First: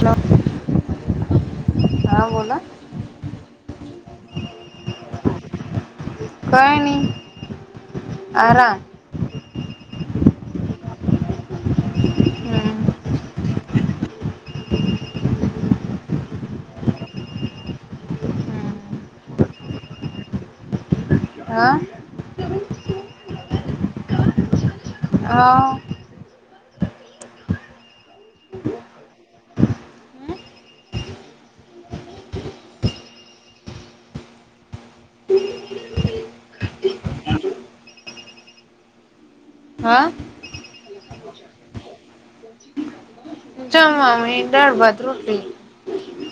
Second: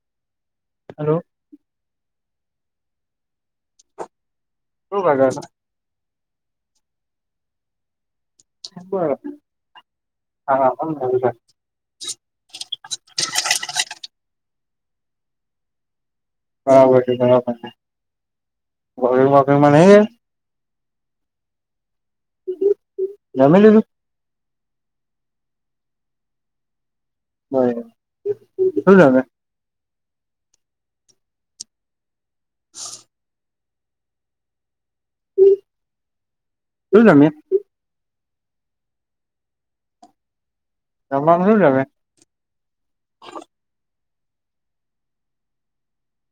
Hello. Hello. હા બોલો. શું કરસ? કઈ ની. [inaudible] હમ્મ. બરાબર છે દવાખાને [inaudible] હ? રમી લું હા. [inaudible] શું છેમે? હ શું જમે? હા? જમવાનું શું જમે? જમવામાં ઈડા, ભાત, રોટલી.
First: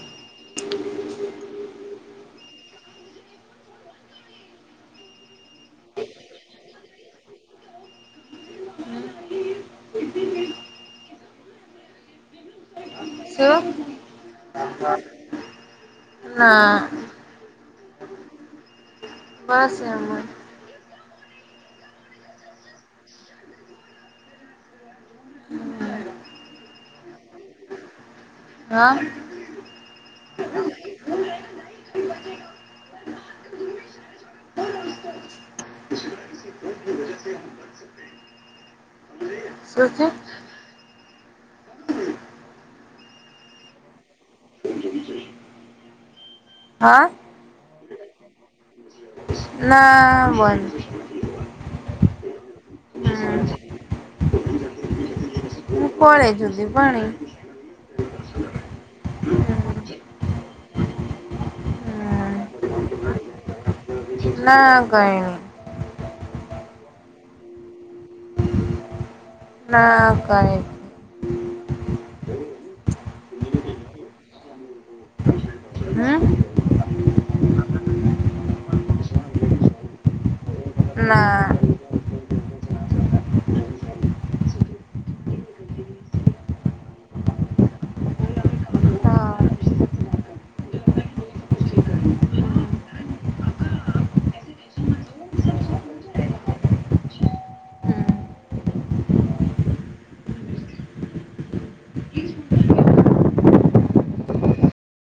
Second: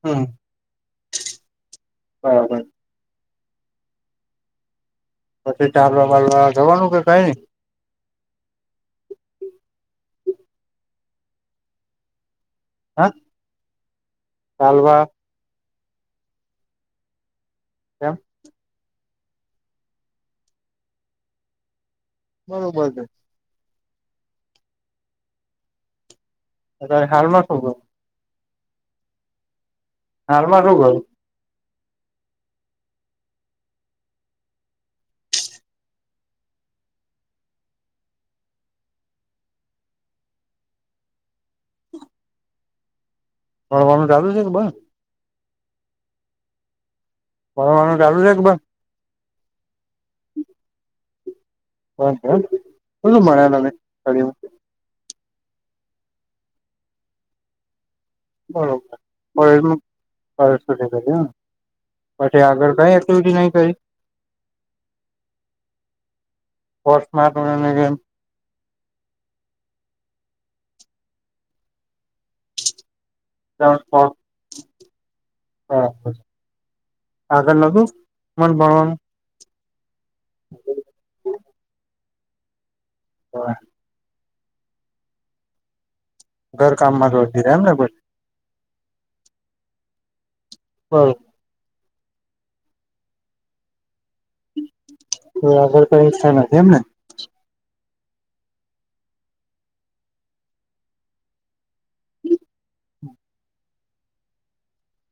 હમ્મ, કઈ નઈ. પછી ચારવા બારવા જવાનું કે કઈ ને? હા? શું? તાલવા. ના. તો? બસ એમ જ. બરોબર છે. અતર હાલમાં ખોભે. હા? હાલમા શું [inaudible] શું છે? ભણવાનું ચાલુ છે કે બંધ? હા? પરવાનું ચાલુ છે કે બધ? ના બંધ. [unintelligible] હમ મળ્યું. હું કોળે જુદી પાણી. બરોબર [unintelligible] હમ પછી આગળ કઈ એક્ટિવિટી નહી કરી? ના કઈણી. પોસ્ટ મા [inaudible] ના કાય. [unintelligible] હા, હમ આગળ નું શું મન ભણવાનું? ના [inaudible] હ ઘર કામ માં જોી રહેે એમ નેધ હા હમ આગળ કઈ ઈચ્છા નથી એમ ને હમ